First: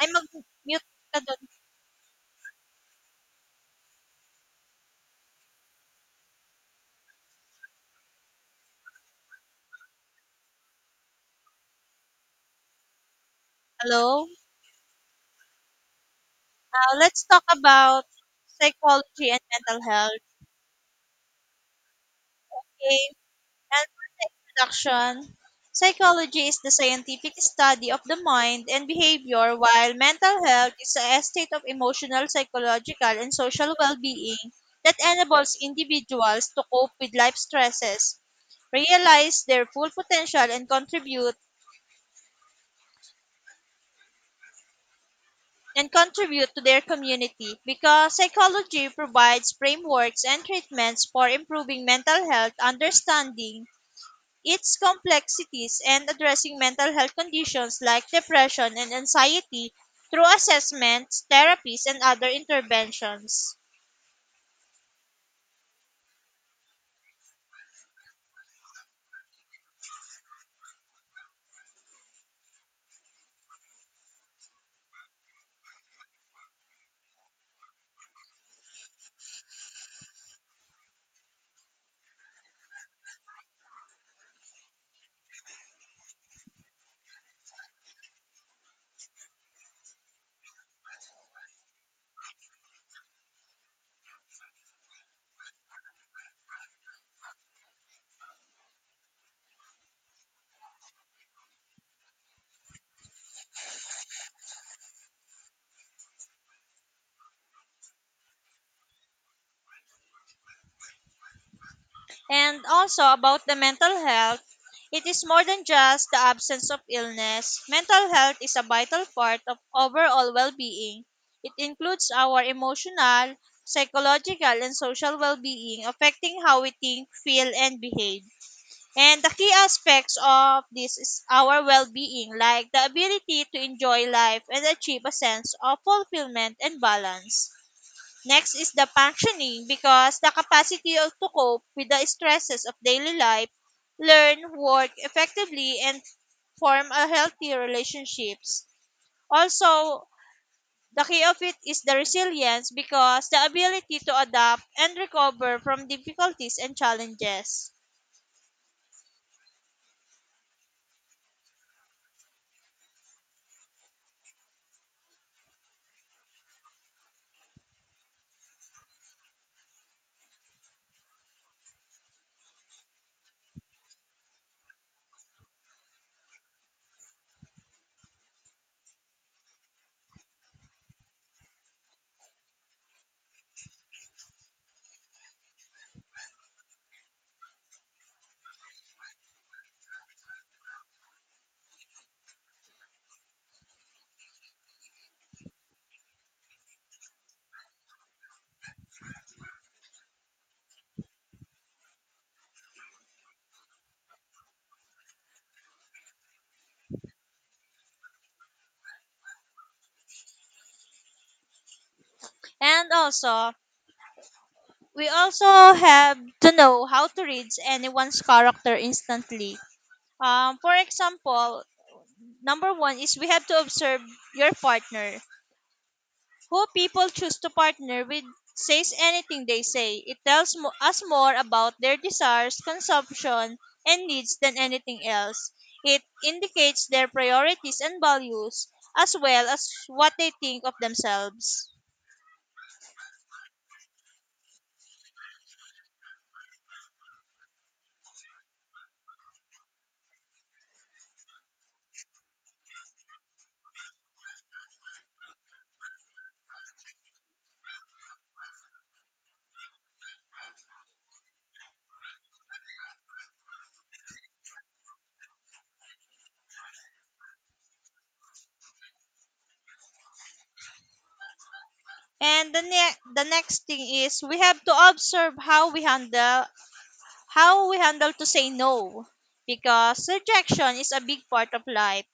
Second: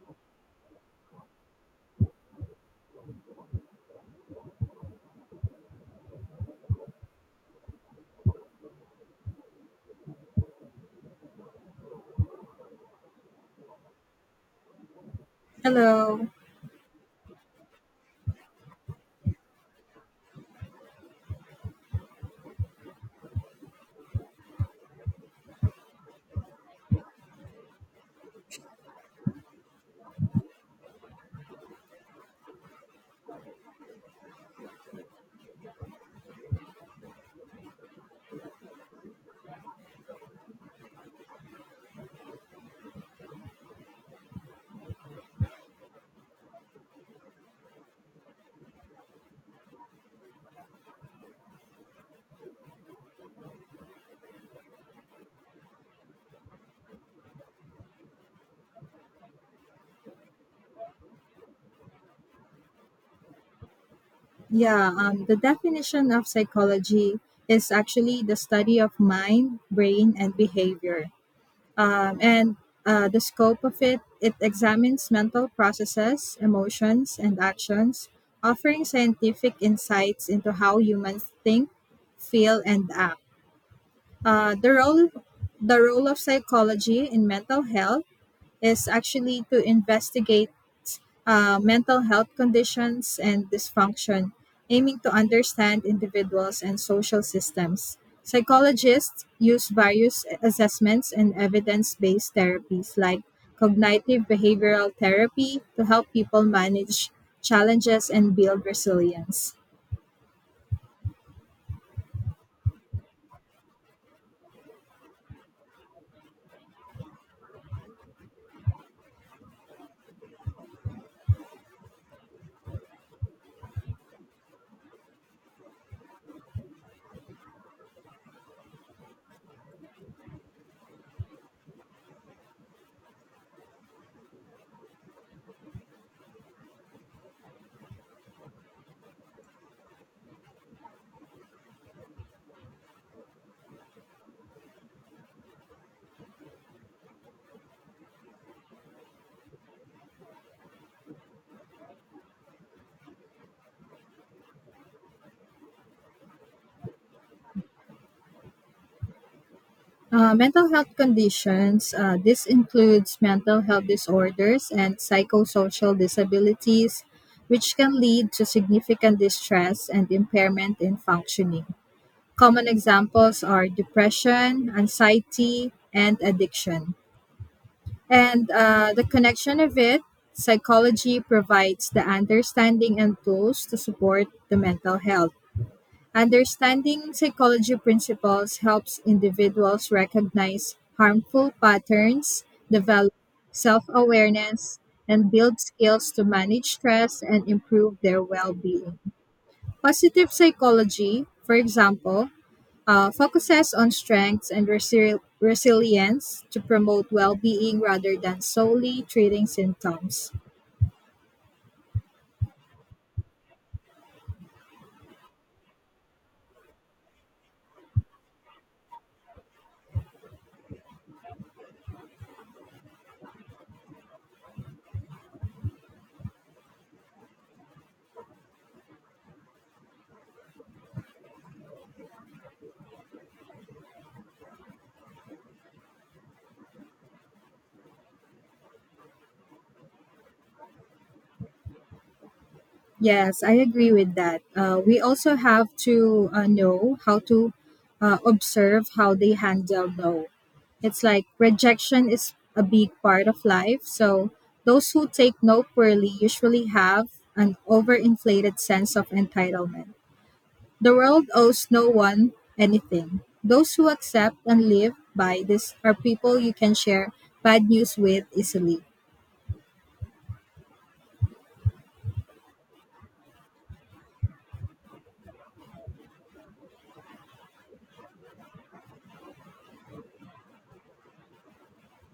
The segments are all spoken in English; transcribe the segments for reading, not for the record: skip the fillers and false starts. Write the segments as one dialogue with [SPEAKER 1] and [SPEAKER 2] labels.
[SPEAKER 1] Ay, mag-mute ka dun. Hello?
[SPEAKER 2] Hello.
[SPEAKER 1] Let's talk about psychology and mental health. Okay? And for the introduction, psychology is the scientific study of the mind and behavior, while mental health is a state of emotional, psychological, and social well-being that enables individuals to cope with life stresses, realize their full potential, and contribute to their community, because psychology provides frameworks and treatments for improving mental health, understanding its complexities, and addressing mental health conditions like depression and anxiety through assessments, therapies, and other interventions.
[SPEAKER 2] Yeah, the definition of psychology is actually the study of mind, brain, and behavior. And the scope of it examines mental processes, emotions, and actions, offering scientific insights into how humans think, feel, and act. Uh, the role the role of psychology in mental health is actually to investigate mental health conditions and dysfunction, aiming to understand individuals and social systems. Psychologists use various assessments and evidence based therapies like cognitive behavioral therapy to help people manage challenges and build resilience.
[SPEAKER 1] And also, about the mental health, it is more than just the absence of illness. Mental health is a vital part of overall well being. It includes our emotional, psychological, and social well being, affecting how we think, feel, and behave. And the key aspects of this is our well being, like the ability to enjoy life and achieve a sense of fulfillment and balance. Next is the functioning, because the capacity to cope with the stresses of daily life, learn, work effectively, and form a healthy relationships. Also, the key of it is the resilience, because the ability to adapt and recover from difficulties and challenges.
[SPEAKER 2] Mental health conditions. This includes mental health disorders and psychosocial disabilities, which can lead to significant distress and impairment in functioning. Common examples are depression, anxiety, and addiction. And the connection of it, psychology provides the understanding and tools to support the mental health. Understanding psychology principles helps individuals recognize harmful patterns, develop self awareness, and build skills to manage stress and improve their well being. Positive psychology, for example, focuses on strengths and resilience to promote well being rather than solely treating symptoms.
[SPEAKER 1] And also, we also have to know how to read anyone's character instantly. For example, number one is we have to observe your partner. Who people choose to partner with says anything they say. It tells us more about their desires, consumption, and needs than anything else. It indicates their priorities and values, as well as what they think of themselves.
[SPEAKER 2] Yes, I agree with that. We also have to know how to observe how they handle no. It's like rejection is a big part of life. So those who take no poorly usually have an overinflated sense of entitlement. The world owes no one anything. Those who accept and live by this are people you can share bad news with easily.
[SPEAKER 1] And the next thing is we have to observe how we handle, how we handle to say no, because rejection is a big part of life.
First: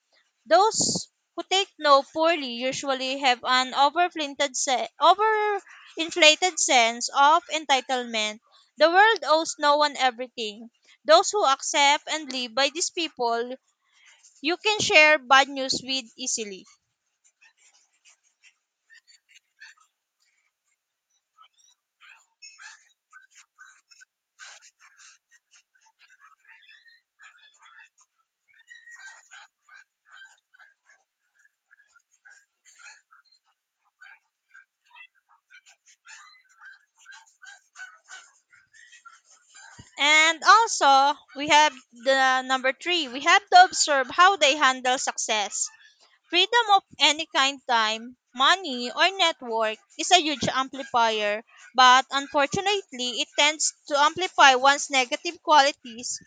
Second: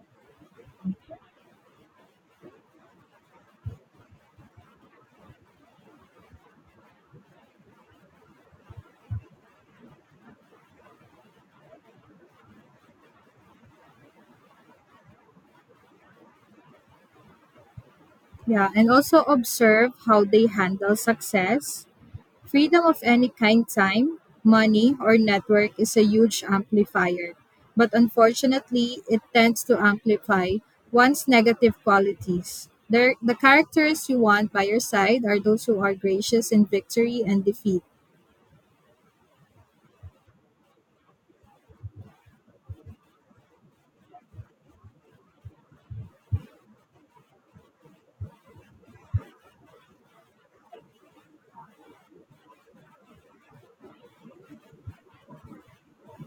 [SPEAKER 1] Those who take no poorly usually have an overinflated sense of entitlement. The world owes no one everything. Those who accept and live by these people, you can share bad news with easily.
[SPEAKER 2] Yeah, and also observe how they handle success. Freedom of any kind, time, money, or network is a huge amplifier, but unfortunately, it tends to amplify one's negative qualities. There, the characters you want by your side are those who are gracious in victory and defeat.
[SPEAKER 1] And also, we have the number three. We have to observe how they handle success. Freedom of any kind, time, money, or network is a huge amplifier, but unfortunately, it tends to amplify one's negative qualities.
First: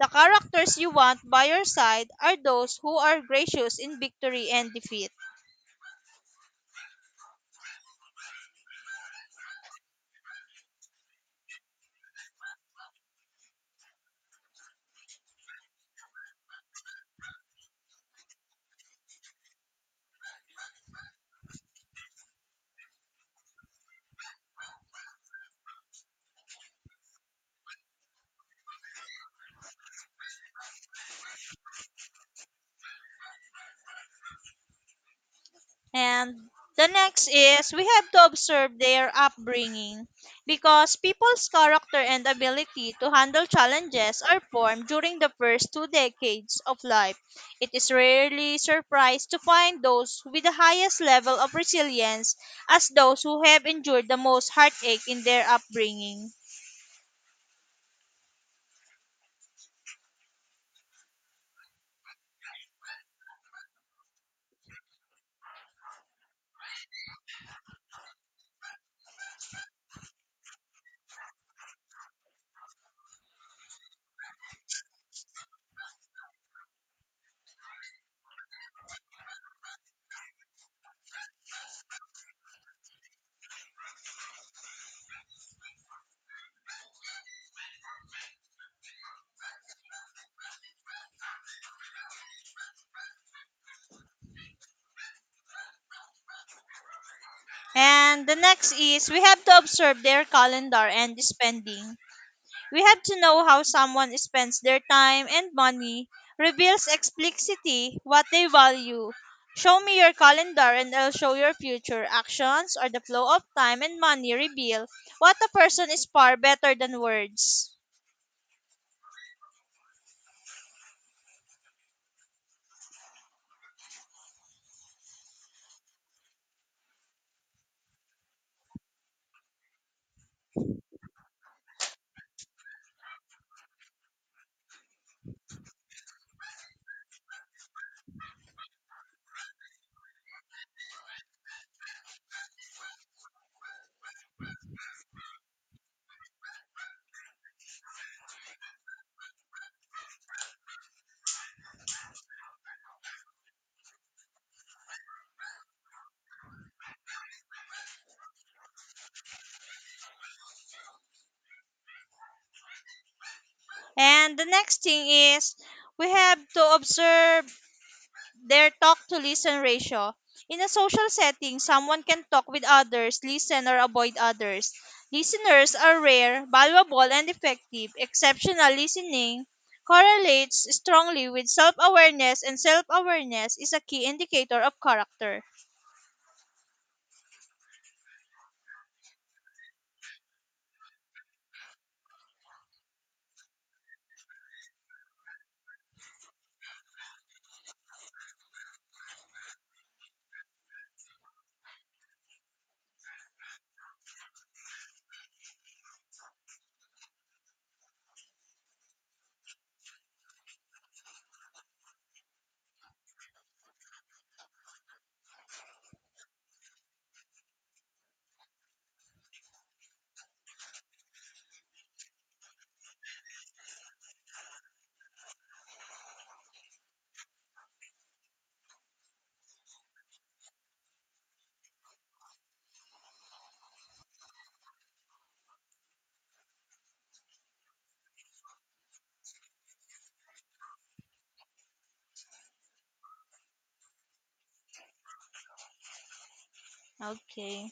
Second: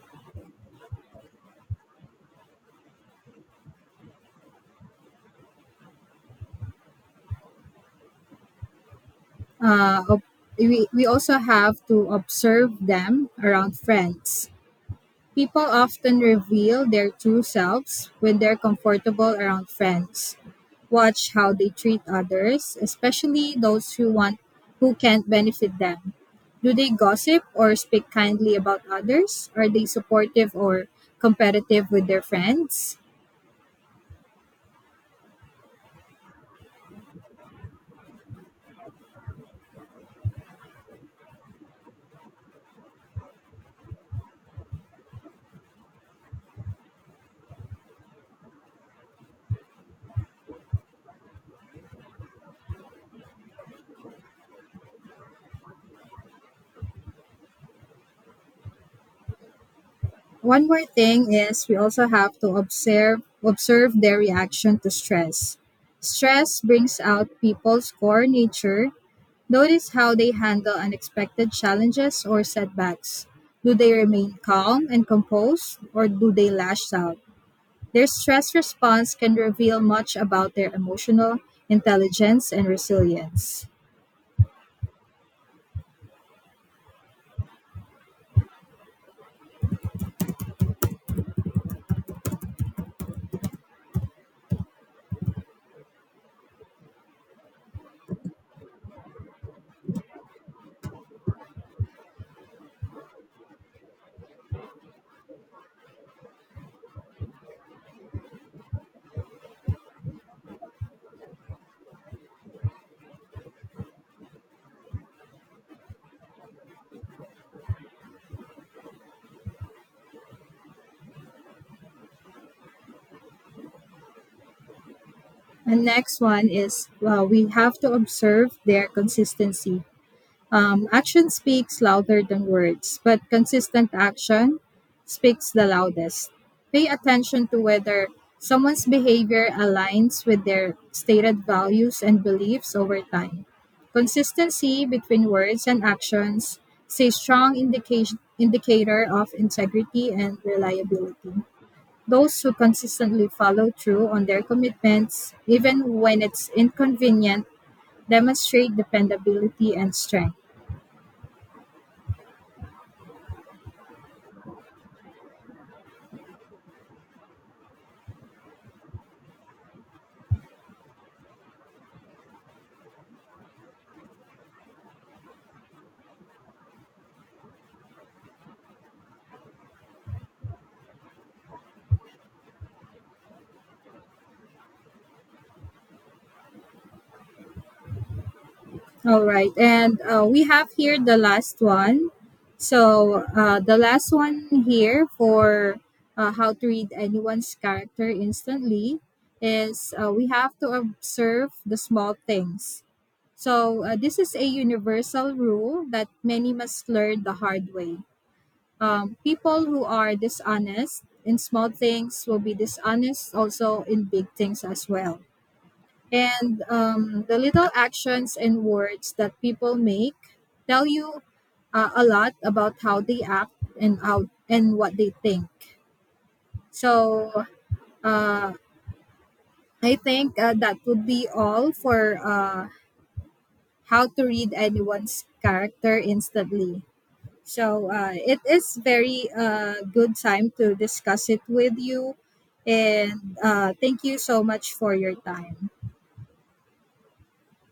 [SPEAKER 1] The characters you want by your side are those who are gracious in victory and defeat.
[SPEAKER 2] Uh, ob- we also have to observe them around friends. People often reveal their true selves when they're comfortable around friends. Watch how they treat others, especially those who want who can't benefit them. Do they gossip or speak kindly about others? Are they supportive or competitive with their friends?
[SPEAKER 1] And the next is we have to observe their upbringing, because people's character and ability to handle challenges are formed during the first two decades of life. It is rarely surprised to find those with the highest level of resilience as those who have endured the most heartache in their upbringing.
[SPEAKER 2] One more thing is we also have to observe their reaction to stress. Stress brings out people's core nature. Notice how they handle unexpected challenges or setbacks. Do they remain calm and composed, or do they lash out? Their stress response can reveal much about their emotional intelligence and resilience.
[SPEAKER 1] And the next is we have to observe their calendar and spending. We have to know how someone spends their time and money, reveals explicitly what they value. Show me your calendar and I'll show your future actions, or the flow of time and money reveal what a person is far better than words.
[SPEAKER 2] And next one is well, we have to observe their consistency. Action speaks louder than words, but consistent action speaks the loudest. Pay attention to whether someone's behavior aligns with their stated values and beliefs over time. Consistency between words and actions is a strong indication, indicator of integrity and reliability. Those who consistently follow through on their commitments, even when it's inconvenient, demonstrate dependability and strength.
[SPEAKER 1] And the next thing is we have to observe their talk to listen ratio. In a social setting, someone can talk with others, listen, or avoid others. Listeners are rare, valuable, and effective. Exceptional listening correlates strongly with self awareness, and self awareness is a key indicator of character.
[SPEAKER 2] All right. And we have here the last one. The last one here for how to read anyone's character instantly is we have to observe the small things. So, this is a universal rule that many must learn the hard way. People who are dishonest in small things will be dishonest also in big things as well. And the little actions and words that people make tell you a lot about how they act and how and what they think. So uh, I think that would be all for how to read anyone's character instantly. So it is very good time to discuss it with you, and thank you so much for your time.
[SPEAKER 1] Okay.